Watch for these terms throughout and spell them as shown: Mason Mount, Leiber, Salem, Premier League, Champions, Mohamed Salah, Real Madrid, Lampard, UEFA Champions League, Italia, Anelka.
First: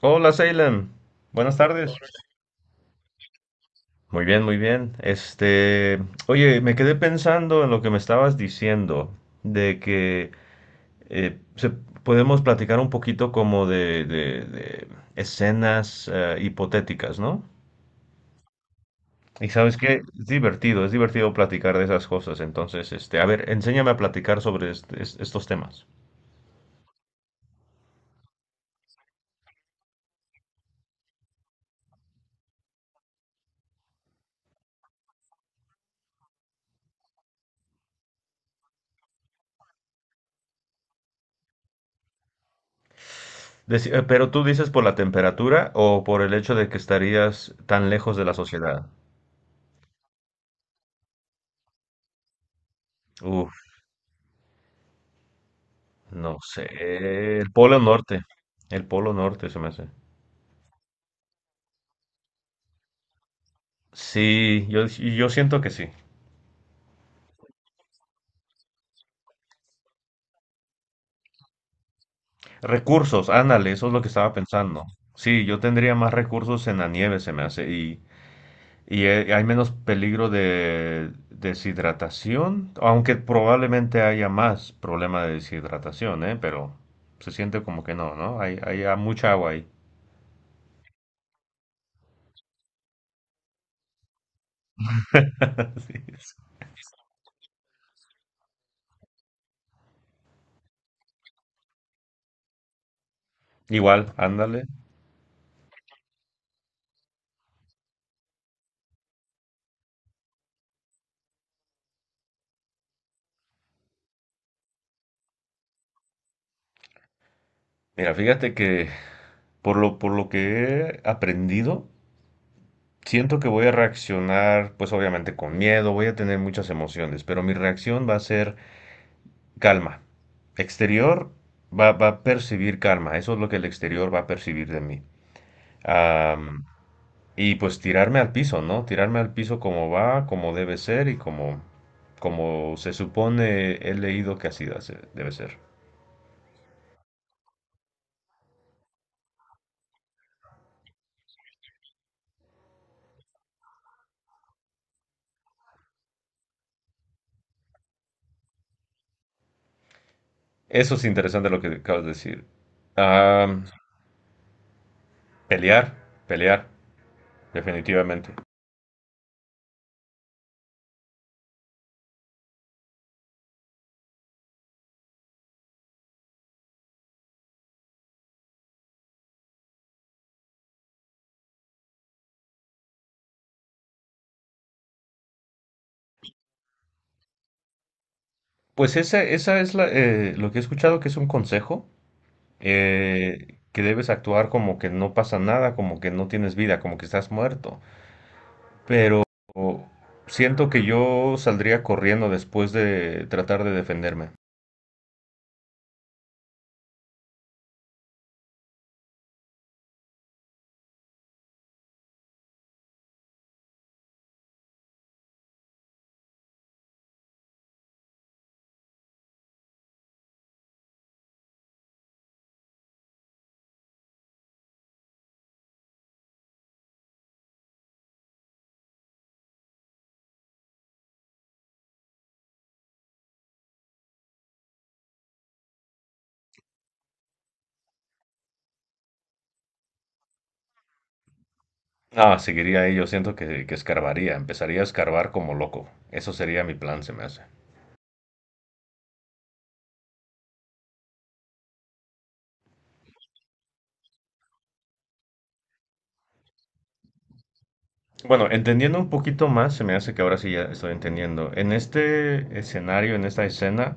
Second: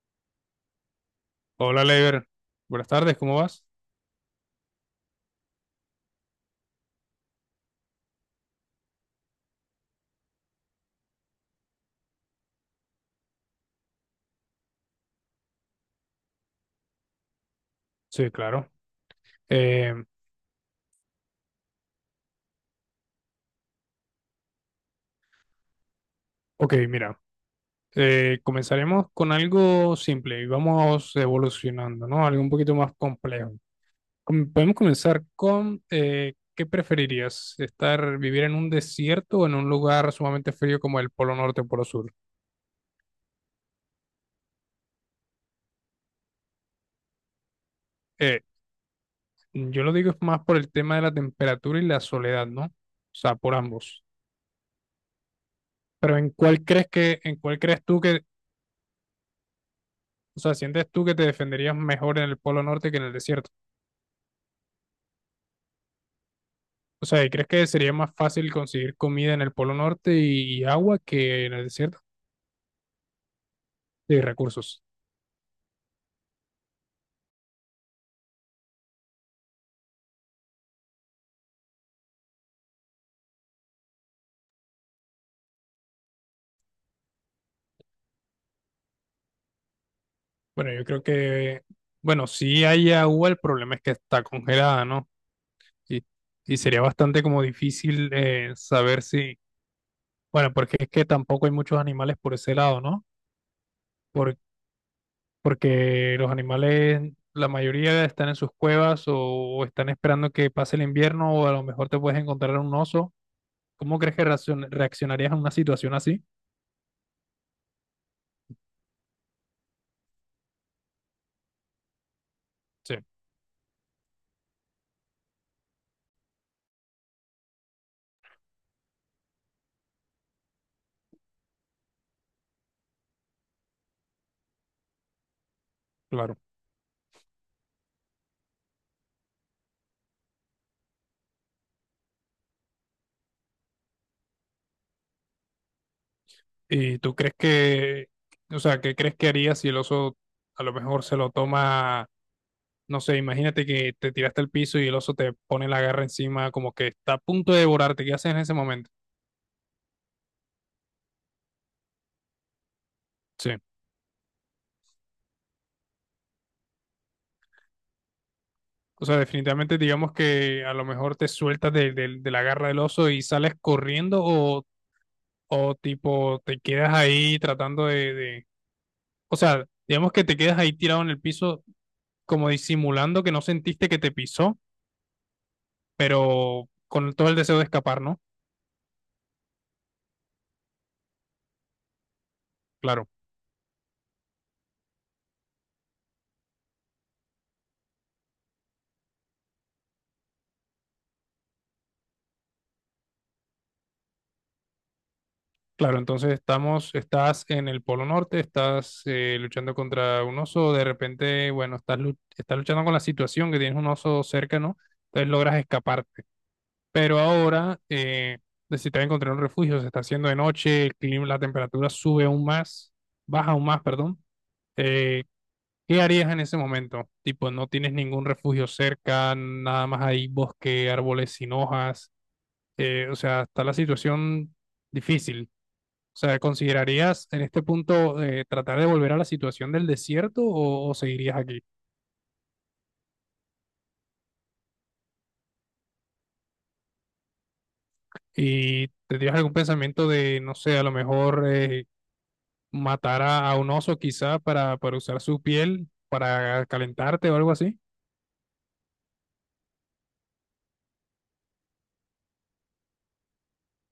Hola, Salem. Buenas Hola, tardes. Leiber. Buenas tardes, ¿cómo vas? Muy bien, muy bien. Oye, me quedé pensando en lo que me estabas diciendo, de que podemos platicar un poquito como de escenas hipotéticas, ¿no? Sí, claro. Y sabes Eh, qué, es divertido platicar de esas cosas. Entonces, a ver, enséñame a platicar sobre estos temas. ok, mira, comenzaremos con algo simple y vamos evolucionando, ¿no? Algo un poquito más complejo. Podemos comenzar con, ¿qué preferirías? ¿Estar, vivir en un desierto o en un lugar sumamente frío como el Polo Norte o Polo Sur? Pero tú dices por la temperatura o por el hecho de que estarías tan lejos de la Eh, sociedad. yo lo digo es más por el tema de la temperatura y la soledad, ¿no? O sea, por Uf. ambos. Pero ¿en No cuál sé, crees que, en el cuál Polo crees tú que, Norte. El Polo Norte se me hace. o sea, sientes tú que te defenderías mejor en el Polo Norte que en el desierto? Sí, yo siento que sí. O sea, ¿y crees que sería más fácil conseguir comida en el Polo Norte y agua que en el desierto? Recursos, ándale, eso es lo que Y estaba recursos. pensando. Sí, yo tendría más recursos en la nieve, se me hace, y, hay menos peligro de deshidratación, aunque probablemente haya más problema de deshidratación, ¿eh? Pero se siente como que no, ¿no? Mucha agua ahí. Bueno, yo creo que, bueno, si hay agua, el problema es que está congelada, ¿no? Y, Sí. y sería bastante como difícil saber si, bueno, porque es que tampoco hay muchos animales por ese lado, ¿no? Igual, Por- ándale. Porque los animales, la mayoría están en sus cuevas o están esperando que pase el invierno o a lo mejor te puedes encontrar un oso. ¿Cómo crees que reaccionarías a una situación así? Mira, fíjate que por lo que he aprendido, Sí, siento que voy a reaccionar, pues obviamente con miedo, voy a tener muchas emociones, pero mi reacción va a ser calma. Exterior va a percibir calma, eso es lo que el exterior va a percibir de mí. claro. Am, y pues tirarme al piso, ¿no? Tirarme al piso como va, como debe ser y como, como se supone he leído que debe ser. ¿Y tú crees que, o sea, qué crees que haría si el oso a lo mejor se lo toma, no sé, imagínate que te tiraste al piso y el oso te pone la garra encima, como que está a punto de devorarte, ¿qué haces en ese momento? Eso es interesante lo que acabas de decir. Sí. Am, Pelear, pelear, definitivamente. O sea, definitivamente digamos que a lo mejor te sueltas de, de la garra del oso y sales corriendo o tipo te quedas ahí tratando de- o sea, digamos que te quedas ahí tirado en el piso como disimulando que no sentiste que te pisó, pero con todo el deseo de escapar, ¿no? Pues esa es lo que he escuchado que es un consejo, Claro. Que debes actuar como que no pasa nada, como que no tienes vida, como que estás muerto. Pero siento que yo saldría corriendo después de tratar de defenderme. Claro, entonces estamos, estás en el Polo Norte, estás luchando contra un oso, de repente, bueno, estás, lu- estás luchando con la situación que tienes un oso cerca, ¿no? Entonces logras escaparte. Pero ahora necesitas encontrar un refugio, se está haciendo de noche, el clima, la temperatura sube aún más, baja aún más, perdón. Eh, ¿Qué harías en ese momento? Tipo, no tienes ningún refugio cerca, nada más hay bosque, árboles sin hojas, o sea, está la situación difícil. O sea, ¿considerarías en este punto tratar de volver a la situación del desierto o seguirías aquí? Ah, seguiría ahí, yo siento que escarbaría, empezaría a escarbar como loco. Eso sería mi plan, se me hace. ¿Y tendrías algún pensamiento de, no sé, a lo mejor matar a un oso quizá para usar su piel para calentarte o algo así? Bueno, entendiendo un poquito más, se me hace que ahora sí ya estoy entendiendo. En este escenario, en esta escena,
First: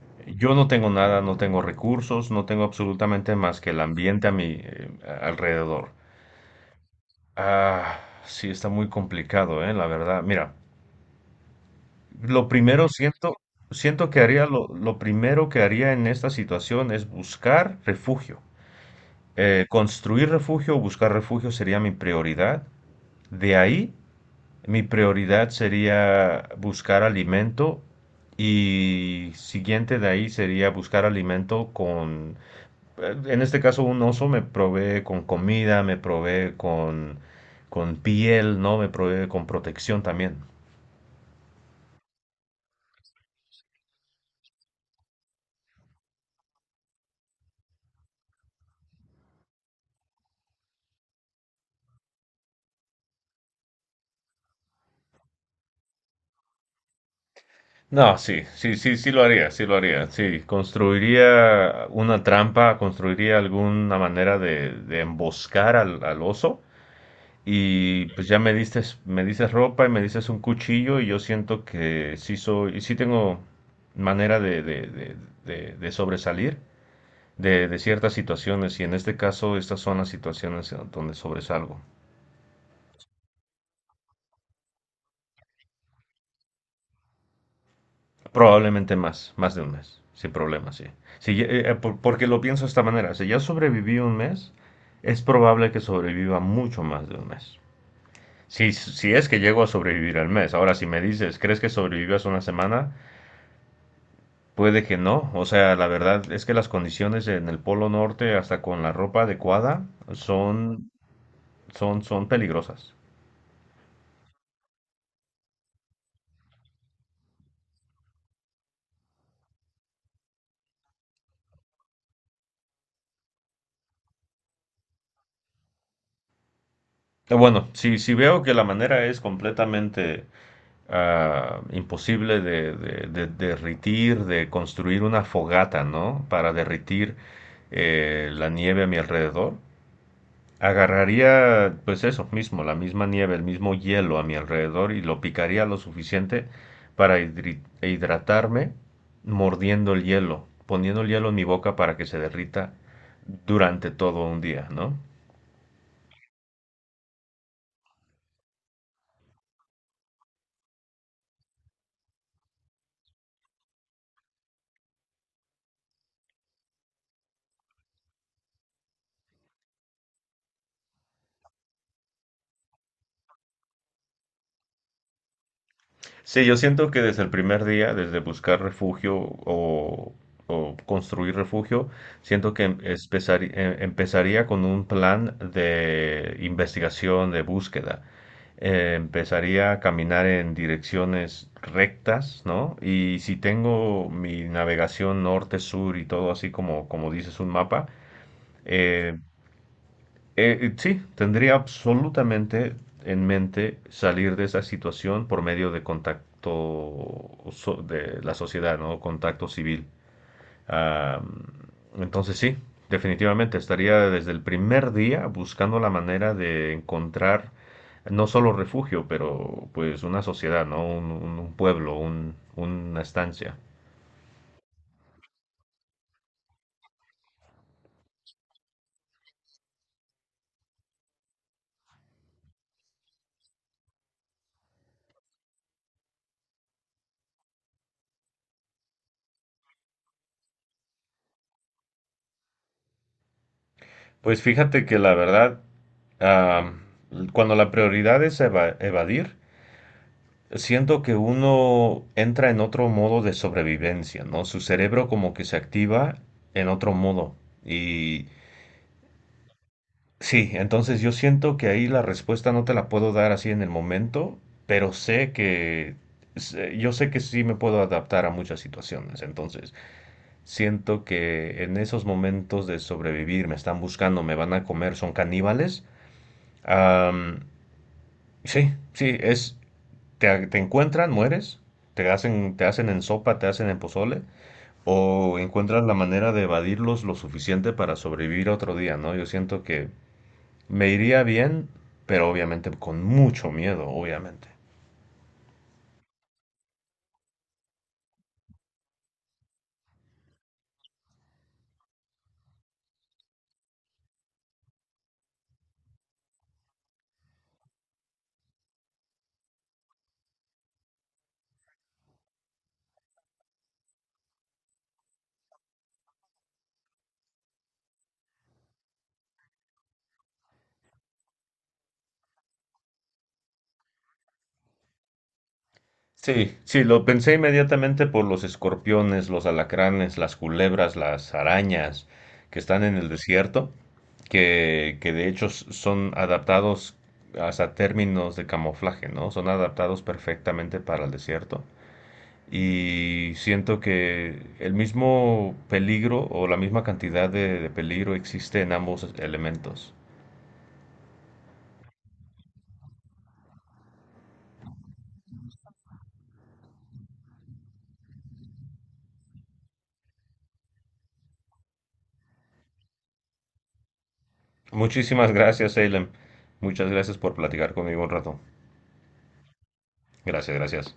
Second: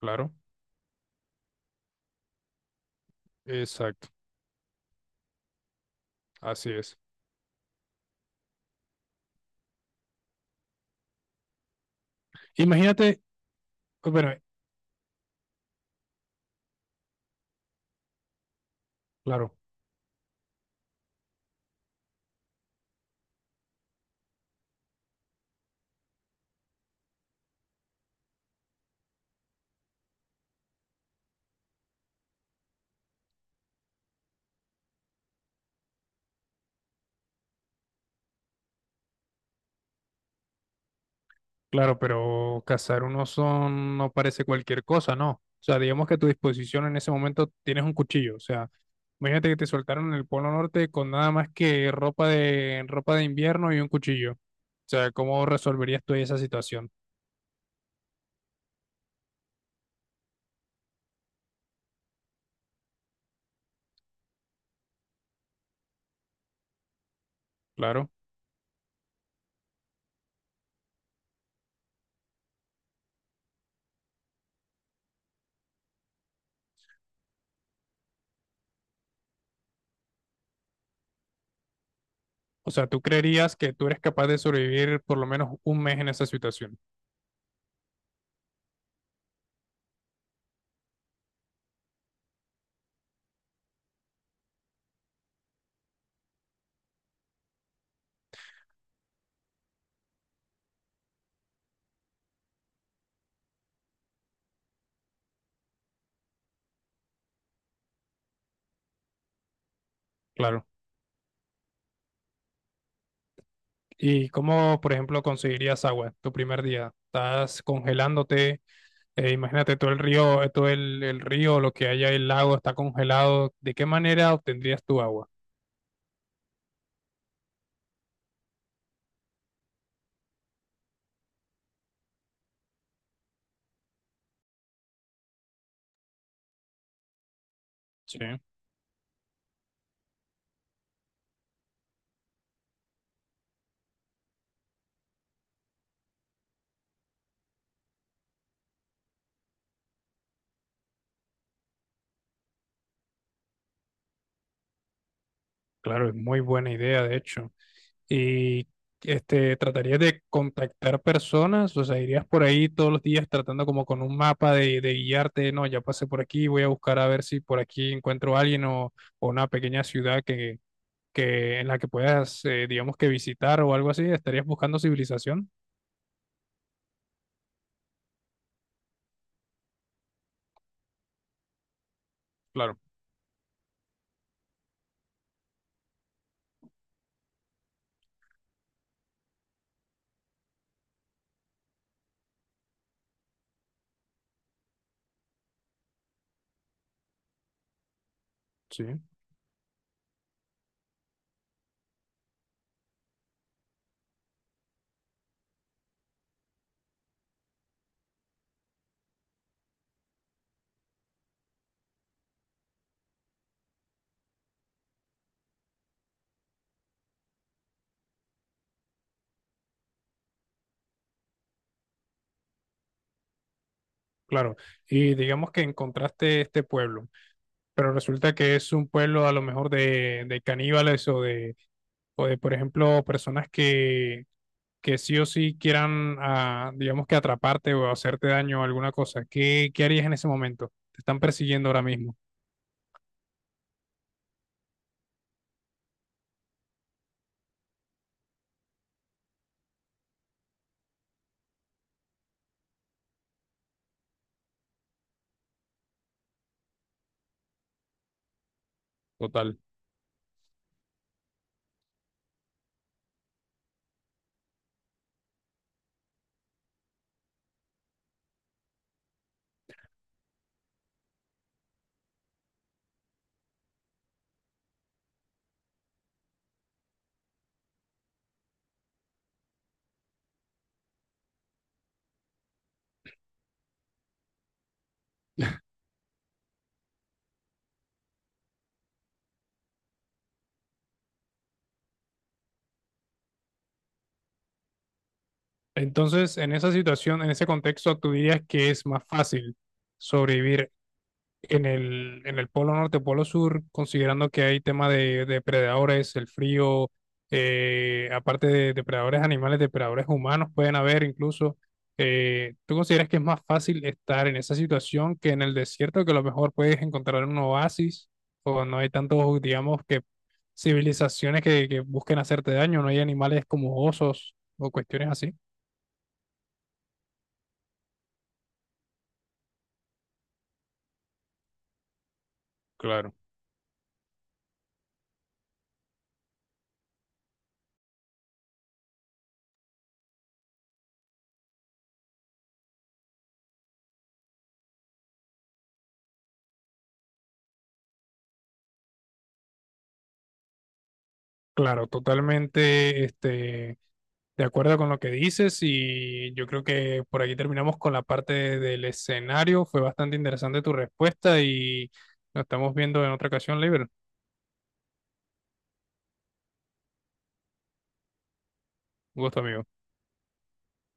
Claro, yo no tengo nada, no tengo recursos, no tengo absolutamente más que el exacto, ambiente a mi alrededor. así es. Ah, sí, está muy complicado, la verdad. Mira, lo primero Imagínate, siento, siento que bueno, haría lo primero que haría en esta situación es buscar refugio. claro. Construir refugio o buscar refugio sería mi prioridad. De ahí, mi prioridad sería buscar alimento y siguiente de ahí sería buscar alimento con. En este caso, un oso me provee con comida, me provee con piel, ¿no? Me provee con protección también. Claro, pero cazar un oso no parece cualquier cosa, ¿no? O sea, digamos que a tu disposición en ese momento tienes un cuchillo. O sea, imagínate que te soltaron en el Polo Norte con nada más que ropa de invierno y un cuchillo. O sea, ¿cómo resolverías tú esa situación? No, sí, sí, sí, sí lo haría, sí lo haría, sí. Construiría una trampa, construiría alguna manera de, de emboscar al oso. Y Claro. pues ya me diste, me dices ropa y me dices un cuchillo y yo siento que sí soy, sí tengo manera de sobresalir. De ciertas situaciones y en este caso estas son las situaciones donde sobresalgo. O sea, tú creerías que tú eres capaz de sobrevivir por lo menos un mes en esa situación. Probablemente más, más de un mes, sin problema, sí. Si porque lo pienso de esta manera, si ya sobreviví un mes, es probable que sobreviva mucho más de un mes. Si, si es que llego a sobrevivir al mes, ahora si me dices, ¿crees que sobrevivas una semana? Puede que no, o sea, la verdad es que las condiciones en el Polo Norte, hasta con la ropa adecuada, Claro. son, son peligrosas. ¿Y cómo, por ejemplo, conseguirías agua tu primer día? ¿Estás congelándote? Imagínate todo el río, lo que haya el lago está congelado. ¿De qué manera obtendrías tu agua? Bueno, si, si veo que la manera es completamente ah, imposible de derritir, de construir una fogata, ¿no? Para derritir Sí, la nieve a mi alrededor, agarraría pues eso mismo, la misma nieve, el mismo hielo a mi alrededor y lo picaría lo suficiente para hidratarme mordiendo el hielo, poniendo el hielo en mi boca para que se derrita durante todo un día, ¿no? claro, es muy buena idea, de hecho. Y este, tratarías de contactar personas, o sea, irías por ahí todos los días tratando como con un mapa de guiarte, no, ya pasé por aquí, voy a buscar a ver si por aquí encuentro a alguien o una pequeña ciudad que en la que puedas, digamos que visitar o algo así. ¿Estarías buscando civilización? Sí, yo siento que desde el primer día, desde buscar refugio o, o construir refugio, siento que Claro, empezaría con un plan de investigación, de búsqueda. Empezaría a caminar en direcciones rectas, ¿no? Y si tengo mi navegación norte-sur y todo así como, como dices un mapa, sí. eh, sí, tendría absolutamente en mente salir de esa situación por medio de de la sociedad, ¿no? Contacto civil. Ah, entonces sí, definitivamente estaría desde el primer día buscando la manera de encontrar no solo refugio, pero pues una sociedad, ¿no? Un pueblo, una estancia. Claro, y digamos que encontraste este pueblo, pero resulta que es un pueblo a lo mejor de caníbales o de, por ejemplo, personas que sí o sí quieran, ah, digamos que atraparte o hacerte daño o alguna cosa. ¿Qué, qué harías en ese momento? Te están persiguiendo ahora mismo. Pues fíjate que la verdad, ah, cuando la prioridad es evadir, siento que uno entra en otro modo de sobrevivencia, ¿no? Su cerebro como que se activa en otro modo. Y Total. sí, entonces yo siento que ahí la respuesta no te la puedo dar así en el momento, pero yo sé que sí me puedo adaptar a muchas situaciones. Entonces, siento que en esos momentos de sobrevivir me están buscando, me van a comer, son caníbales. Am, sí, sí, es, te encuentran, mueres, te hacen en sopa, te hacen en pozole, o encuentras la manera de evadirlos lo suficiente para sobrevivir otro día, ¿no? Yo siento que me iría bien, pero obviamente con mucho miedo, obviamente. Entonces, en esa situación, en ese contexto, tú dirías que es más fácil sobrevivir en el polo norte, polo sur, considerando que hay tema de depredadores, el frío, aparte de depredadores animales, depredadores humanos pueden haber incluso. ¿ Tú consideras que es más fácil estar en esa situación que en el desierto, que a lo mejor puedes encontrar un oasis o no hay tantos, digamos, que civilizaciones que busquen hacerte daño, no hay animales como osos o cuestiones así? Sí, sí, lo pensé inmediatamente por los escorpiones, los alacranes, las culebras, las arañas que están en el Claro. desierto, que de hecho son adaptados hasta términos de camuflaje, ¿no? Son adaptados perfectamente para el desierto. Y siento que el mismo peligro o la misma cantidad de peligro existe en ambos elementos. Claro, totalmente este, de acuerdo con lo que dices y yo creo que por aquí terminamos con la parte del escenario. Fue bastante interesante tu respuesta y nos estamos viendo en otra ocasión, Libre. Muchísimas gracias, Salem. Muchas gracias por platicar conmigo un rato. Un gusto, amigo. Gracias, gracias.